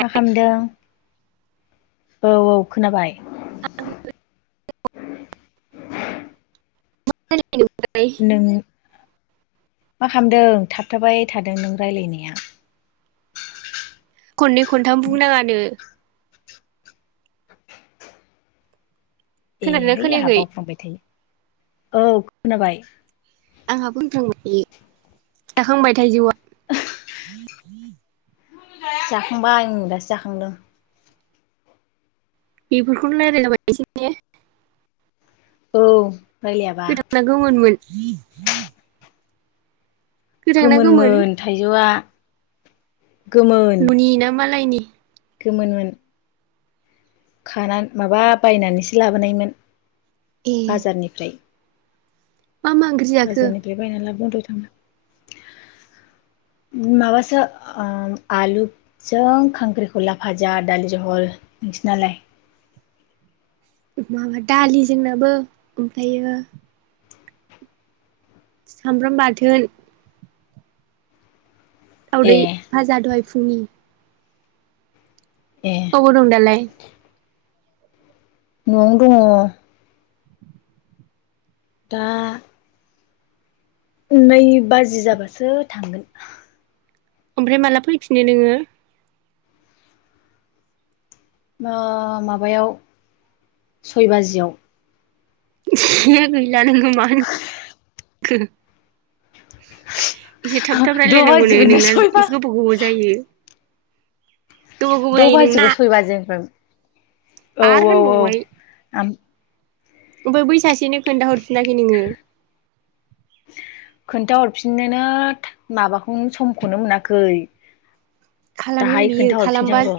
मा खामदों? औ औ खोनाबाय [unintelligible] [inaudible] नों [inaudible] मा खामदों थाबथाबाय थादों नों रायलायनाया खननै खनथाम बुंनाङानो खोनादोंना एहाय आंहा खोनायाखै बावफ्लांबाय थायो औ खोनाबाय आंहा बुंफ्लांबाय जाखांबाय थाइजौआ [inaudible] जाखांबाय ओं दासो जाखांदों बेफोरखौनो रायलायलाबायनोसै ने औ रायलायाबा गोथांना गोमोनमोन [inaudible] गोथां ना गोमोन गोमोनमोन थाइजौआ गोमोन नुनि ना मालायनि [inaudible] गोमोनमोन खाना माबा बायनानैसो लाबोनायमोन ए बाजारनिफ्राय मा मा ओंख्रि जाखो बाजारनिफ्राय बायना लाबोबावदो माबासो ओ आलुजों खांख्रिखला फाजा दालि जहल नोंसिनालाय माबा दालि जोंनाबो ओमफ्रायो सामब्राम बाथोन ए दावदै भाजा दहाय फुंनि ए अबाव दं दालाय न'आवनो दङ दा नै बाजि जाबासो थांगोन ओमफ्राय माला फैफिनो नोङो ओ माबायाव सय बाजियाव ए गैला नोंङो मा होनखो एसे थाब थाब द' रायलायनांगौनो बाजिखौनो नोंना सयबा एसे गोबाव गोबाव जायो गोबाव गोबाव द' जायो नोंना बाजिखौ सय बाजिनिफ्राय आरो औ-औ-औ होनबावबाय आम ओमफ्राय बै सासेनो खोन्थाहरफिनाखै नोङो खोन्थाहरफिननोनो माबाखौनो समखौनो मोनाखै खालामगोन दाहाय बियो खोन्थाहरफिनसै खालामबा आं र'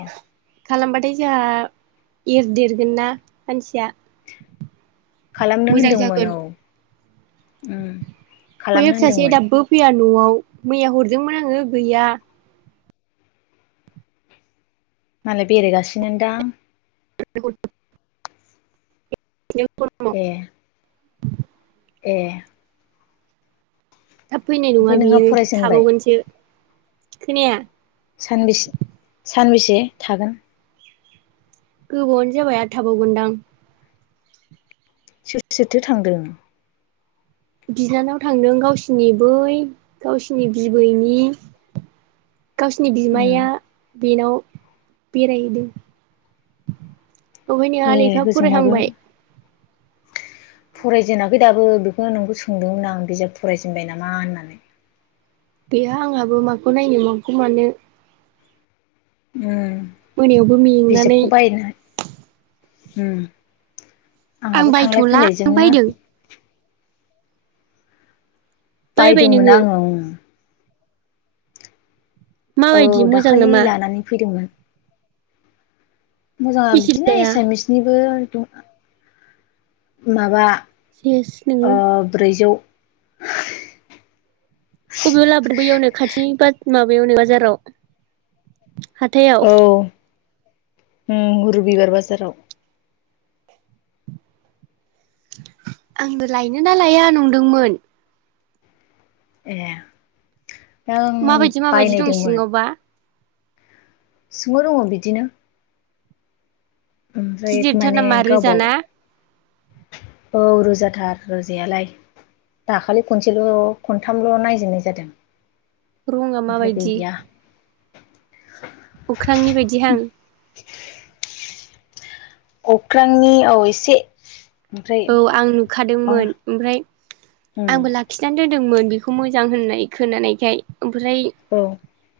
खालामबाथाय जोंहा एरदेरगोन ना मानसिया खालामनो मोजां होनदोंमोन जागोन औ उम बैयो खालामनो फिसासे होन्दोंमोन दाबो फैया न'आव मैया हरदोंमोन आंङो गैया मालाय बेरायगासिनो दां [unintelligible] [unintelligible] [unintelligible] ए [unintelligible] [inaudible] ए थाब फैनाय नंङा ओमफ्राय नोंहा बियो फरायजेनबाय थाबावगोनसो खोनाया सानबेसे सानबेसे थागोन गोबावनो जाबाय आरो थाबावगोनदां सोरथो सोरथो थांदों बिनानाव थांदों गावसिनि बै गावसिनि बिबैनि गावसिनि उम बिमाया बेनाव बेराय हैदो अहाय नोंहा लेखा फरायहांबाय फरायजेनााखै दाबो बेखौनो नोंखौ सोंदोंमोन आं बिजाब फरायजेनबाय नामा होननानै? गैया आंहाबो माखौ नायनो मगौ मानो उम मोनायावबो मेंनानै बिजाबखौ बायनो उम आं आंहाबो थांलाय बायथ'ला नों फैलायजोंनो बायदों बायबाय बायदोंमोन नोङो आंङो औ माबायदि मोजां दाखालि नामा लानानै फैदोंमोन । मोजां बेसे बिदिनो लाया एसामिसनिबो माबा [unintelligible] ओ नोंङो ब्रैजौ [unintelligible] खाथिनि माबायावनो बाजाराव हाथायाव ओम रबिबार बाजाराव आंबो लायनोना लाया नुदोंमोन । ए दा आं माबायदि माबायदि दं सिङांवबा? सिङांव दङो बिदिनो । ओमफ्राय गिदिरथार माने नामा गावबा रोजाना औ रोजाथार रोजायालाय दाखालि खनसेल' खनथामल' नायजेननाय जादों । रुमा माबायदि? [unintelligible] अख्रांनि बायदिहां । [inaudible] अख्रांनि औ एसे । औ आं नुखादोंमोन ओमफ्राय उम आंबो लाखिनानै दोन दोंमोन बेखौ मोजां होननाय खोनानायखाय । ओमफ्राय औ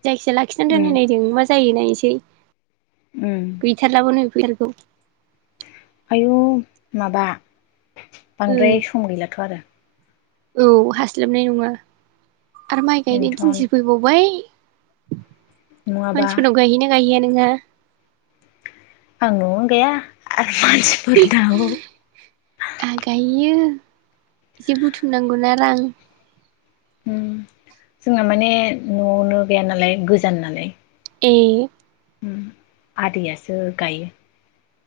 जायखिया लाखिनानै उम दोनायनायदों मा मा जायो नायसै । गैथारलाबो नो । फैयाखै आयौ माबा ओ बांद्राय सम गैलाथ' आरो । औ हास्लाबनाय नङा । आरो माइ गायनाय बेनोथन दिनथि फैबावबाय । नङाबा मानसिफोरनाव गायहैयोना गायहैया नों ना नवावनो गाया आ आहा गायहैयो । इसे बुथुमनांगौना रां । जोंना माने न'आवनो गाया नालाय गोजान नालाय । ए आदैयासो गायो ।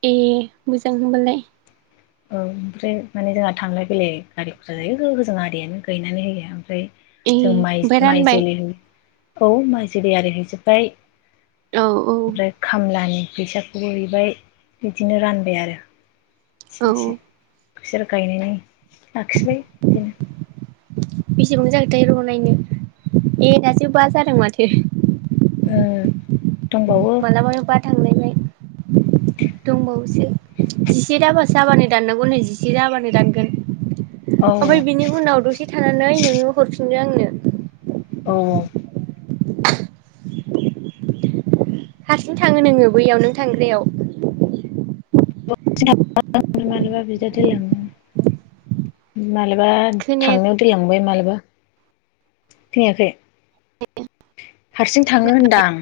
ए मोजां होनबालाय । औ ओमफ्राय माने जोंहा थांलाय फैलाय गारि खरसा जायो होजों आदैयानो गायनानै होयो ओमफ्राय ए जों माइ ओमफाय माइ रानबाय । जोलै औ माइ जोलै आरि हैजोब्बाय औ औ ओमफ्राय खामलानि फैसाखौबो हैबाय बिदिनो रानबाय आरो औ एसे एसे बिसोरो गायनानै लाखिबाय बिदिनो बेसेबां जाखोथाय र' नायनो ए दासो बा जादों माथो उम दंबावो मालाबानो बा थांलायबाय दंबावोसो जिसे दाबा जाबानो दाननांगौ नो जिसे जाबानो दानगोन औ ओमफ्राय बिनि उनाव दसे थानानै नोङो हरफिनगोन औ हारसिं थाङो नोङो बैयाव नों थांग्रायाव [unintelligible] मालाबा बिदा दोनलाङो माला बा खोनाया थांनायाव दोनलांबाय मालाबा खोनायाखै हारसिं थाङो खोनाबा होनदां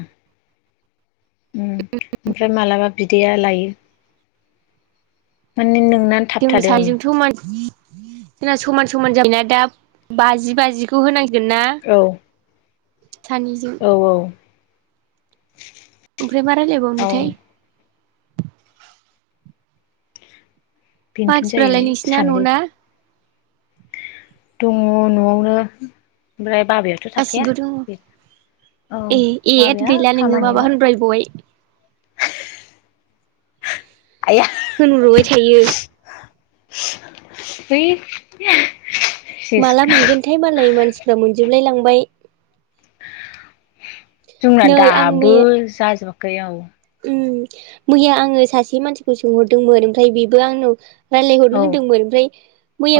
उम ओमफ्राय मालाबा बिदाया लायो। माने नों जोंनि सानैजोंथ' मानसि जोंना समान समान जाबनाया दा बाजि बाजिखौ होनां सिगोनना औ सानैजों औ औ ओमफ्राय मा औ रायलायबावनोथाय बेनोथ'नो मानसिफ्रालाय जाहैबाय नोंसिना सानैल न'ना दङ न'आवनो ओमफ्राय बाबायाथ' थाखाया गासिबो दङ बे औ ए ए बाबाया गैला नोङो माबा होनब्राय बबाय। आया होनहबाय थायो। [unintelligible] माला मोनगोनथाय मालाय मानसिफ्रा मोनजोबलाय लां बाय जोंना नै आं दाबो मैया जाजोब गयाव उम मैया आङो सासे मानसिखौ सोंहरदोंमोन ओमफ्राय बेबो आंनाव रायलायहरनो औ होनदोंमोन ओमफ्राय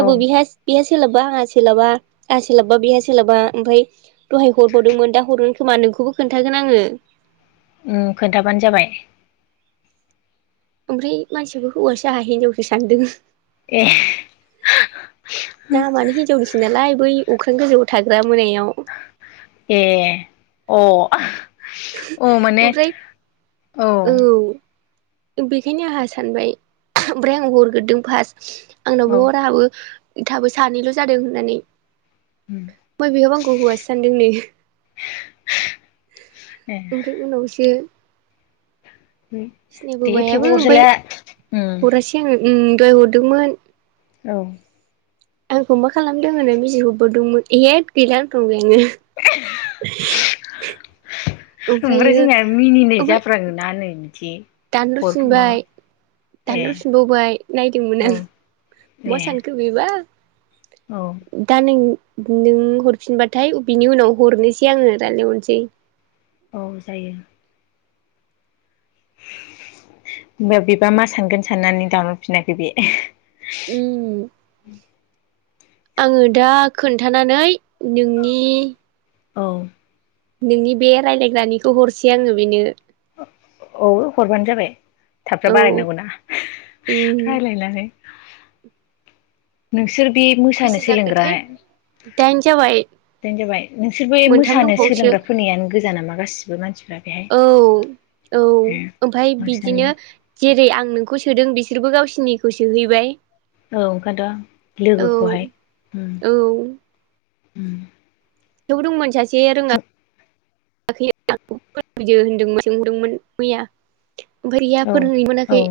औ बिहा बिहा सोलाबा आंहा सोलाबा आ सोलाबा बेहा सोलाबा ओमफ्राय दहाय हरबावदोंमोन दा हर खोमा नोंखौबो खोन्थागोन आङो। उम खोन्थाबानो जाबाय। ओमफ्राय मानसियाबो हौवासो आंहा हिनजावसो सानदों। ए नामानो हिजावनिसै नालाय बै अख्रां गोजौआव थाग्रा मोनायाव ए अ औ माने ओमफ्राय औ बेखायनो आंहा सानबाय ओमफ्राय आं हरग्रोदों फार्स्ट आंनावबो हर उम आंहाबो थाबो सानैल' जादों होननानै बय बेहाबो आंखौ हौवासो सानदों नो ए ओमफ्राय उनाव [inaudible] सिनायाबो दे थेवबो मायाबो ओमफ्राय अरजालिया उम हरासै आं दहाय हरदोंमोन औ आंखौ मा खालामदों होनना [unintelligible] ओमफ्राय ओमफ्रायो जोंनिया मिनिनाय जाफ्राङोना नै बिदि हर माबा दानह'फिनबाय ए दानह'फिनबावबाय नायदोंमोन औ आं ए मा सानखो बेबा औ दा नों नों हरफिनबाथाय बिनि उनाव हरनोसै आङो रायलाय हरसै औ जायो होनबा बेबा मा सानगोन साननानै दानहरफिनाखै बे उम आङो दा खोनथानानै नोंनि औ नोंनि बे रायलायग्रानिखौ हरसै आङो बेनो औ हरबानो जाबाय थाब थाब औ बारायनांगौना उम रायलायनानै नों नोंसोर बे मोसानो बेसे सोलोंग्रा जाखोथाय दाइन जाबाय जाबाय नोंसोर बे मोनथाम मोसानो दंबावोसो सोलोंग्रा फोरनियानो गोजा नामा गासिबो मानसिफ्रा बेहाय औ औ ओमफ्राय बांसिनानो बिदिनो जेरै आं नोंखौ सोदों बिसोरबो गावसिनिखौ सोहैबाय औ ओंखाय थ' औ लोगोखौहाय उम औ द दंमोन सासे जे रोङा जों [unintelligible] होनदोंमोन सोंहरदोंमोन मैया [unintelligible] औ फोरोंनोनो औ मोनाखै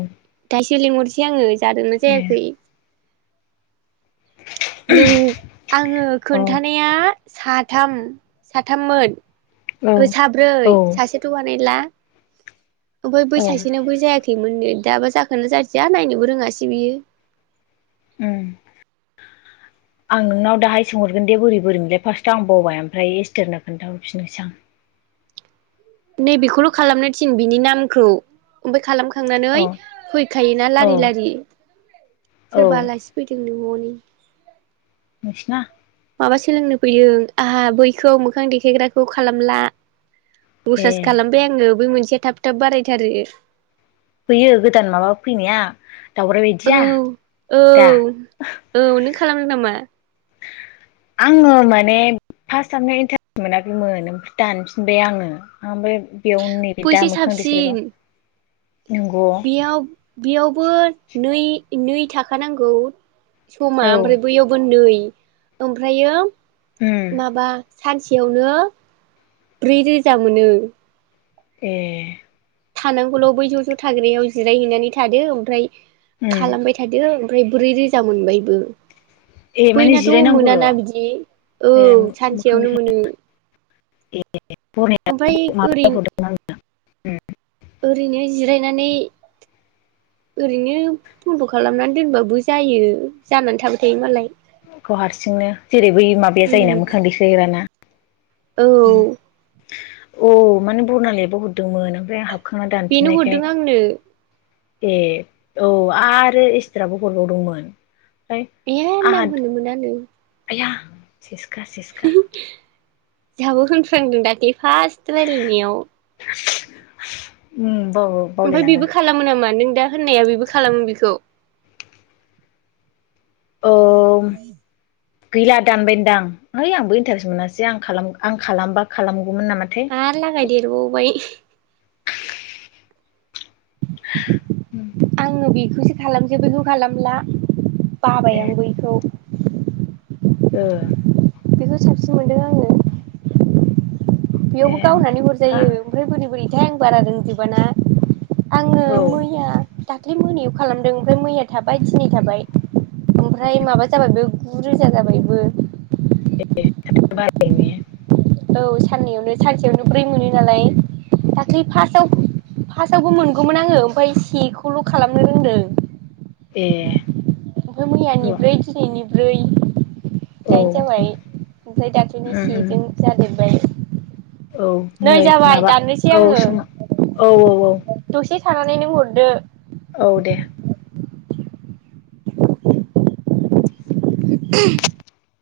[inaudible] आङो जादोंना ए जायाखै नों आङो औ खोनथानाया साथाम साथाममोन औ ओ साब्रै औ सासेथ' [unintelligible] ओमफाय बै औ सासेनाबो जायाखैमोन नो दाबा जाखोनो जादिया नायनोबो रोङासै बियो उम आं नोंनाव दाहाय सोंहरगोन दे बोरै बोरै मोनलाय फार्स्टआव आं बावबाय ओमफ्राय इस्टोरनो खोन्थााहरफिननोसै आं नै बेखौल खालामनो थिन बिनि नामखौ ओमफाय खालाम खांनानै औ फैखायोना औ लारि लारि सोरबा औ आलासि फैदोंनो हनै बै नोंसिना माबा सोलोंनो फैयो आंहा बैखौ मोखां देखायग्राखौ खालामला ए पसास खालामबाय आङो बै मोनसेया थाब थाब बारायथारो बैयो गोदान माबा फैनाया दावराय औ बायदिया औ दा औ नों खालामनो नामा आङो माने फार्स्टावनो इन्टा मोनाखैमोन ओमफ्राय दानफिनबाय आङो ओमफ्राय बेयाव नैबे दा बैसो मोखां देखाग्राव साबसिन बेयाव बेयावबो नै नै थाखा नांगौ समा औ ओमफ्राय बैयावबो नै ओमफ्रायो उम माबा सानसेयावनो ब्रै रोजा मोनो ए थानांगौल' बै ज' ज' थाग्रायाव जिरायहैनानै थादो ओमफ्राय उम खालामबाय थादो ओमफ्राय ब्रै रोजा मोनबायबो ए माने बैनाथ' जिरायनांगौल' मोनाना बिदि औ ए मोखां सानसेयावनो देखाय मोनो ए बरनायाव ओमफाय ओरै माबायाव हरदोंमोन ओरैनो जिरायनानै ओरैनो बन्द' खालामनानै दोनबाबो जायो जानानै थाबाय थायो मालाय। खौ हारसिंनो जेरै बै माबाया उम जायोना मोखां देखायग्राना औ अ माने बरनालेआबो हरदोंमोन ओमफ्राय आं हाब बेनो हरदों आंनो। ए औ आरो इसथ्राबो हरबावदोंमोन। [unintelligible] आंहा नाम होनो मोनानो। आया सेसखा सेसखा। जोहाबो होनफ्लांदों दाख्लि फार्स्ट रायलायनायाव। उम बाव ओमफाय बावलायलाङो बेबो खालामो नामा नों दा होननाया बेबो खालामो बेखौ। [inaudible] औ गैला दानबायदां है आंबो इन्टारेस्ट मोनासै आं खालाम आं खालामबा खालाम आरो लागाय देरबावबाय। आङो बे [unintelligible] खालामसै बैखौ खालामला। बाबाय ए आं बैखौ। ओ बेखौ साबसिन मोनदों आङो। ए बेयावबो गावनानै आमफा हरजायो ओमफ्राय बोरै बोरै आं बारा रोंजोबाना। आङो औ मैया दाख ख्लि मोनायाव खालामदों ओमफाय मैया थाबाय थिनै थाबाय ओमफ्राय माबा जाबायबो गुरोजा जाबायबो। [inaudible] औ साननैयावनो सानसेयावनो ब्रै मोनो नालाय दाख्लै फासाव फासावबो मोनगौमोन आङो ओमफ्राय सेखौल' खालामनो रोंदों। ए ओमफाय मैयानि र' ब्रै दिनैनि ब्रै औ दाइन उम जाबाय ओमफ्राय दाख्लैनि उम सेजों जादेरबाय। औ नै जाबाय माबा दाननोसै औ आङो सङो औ-औ-औ। दसे थानानै नों हरदो । औ दे [inaudible]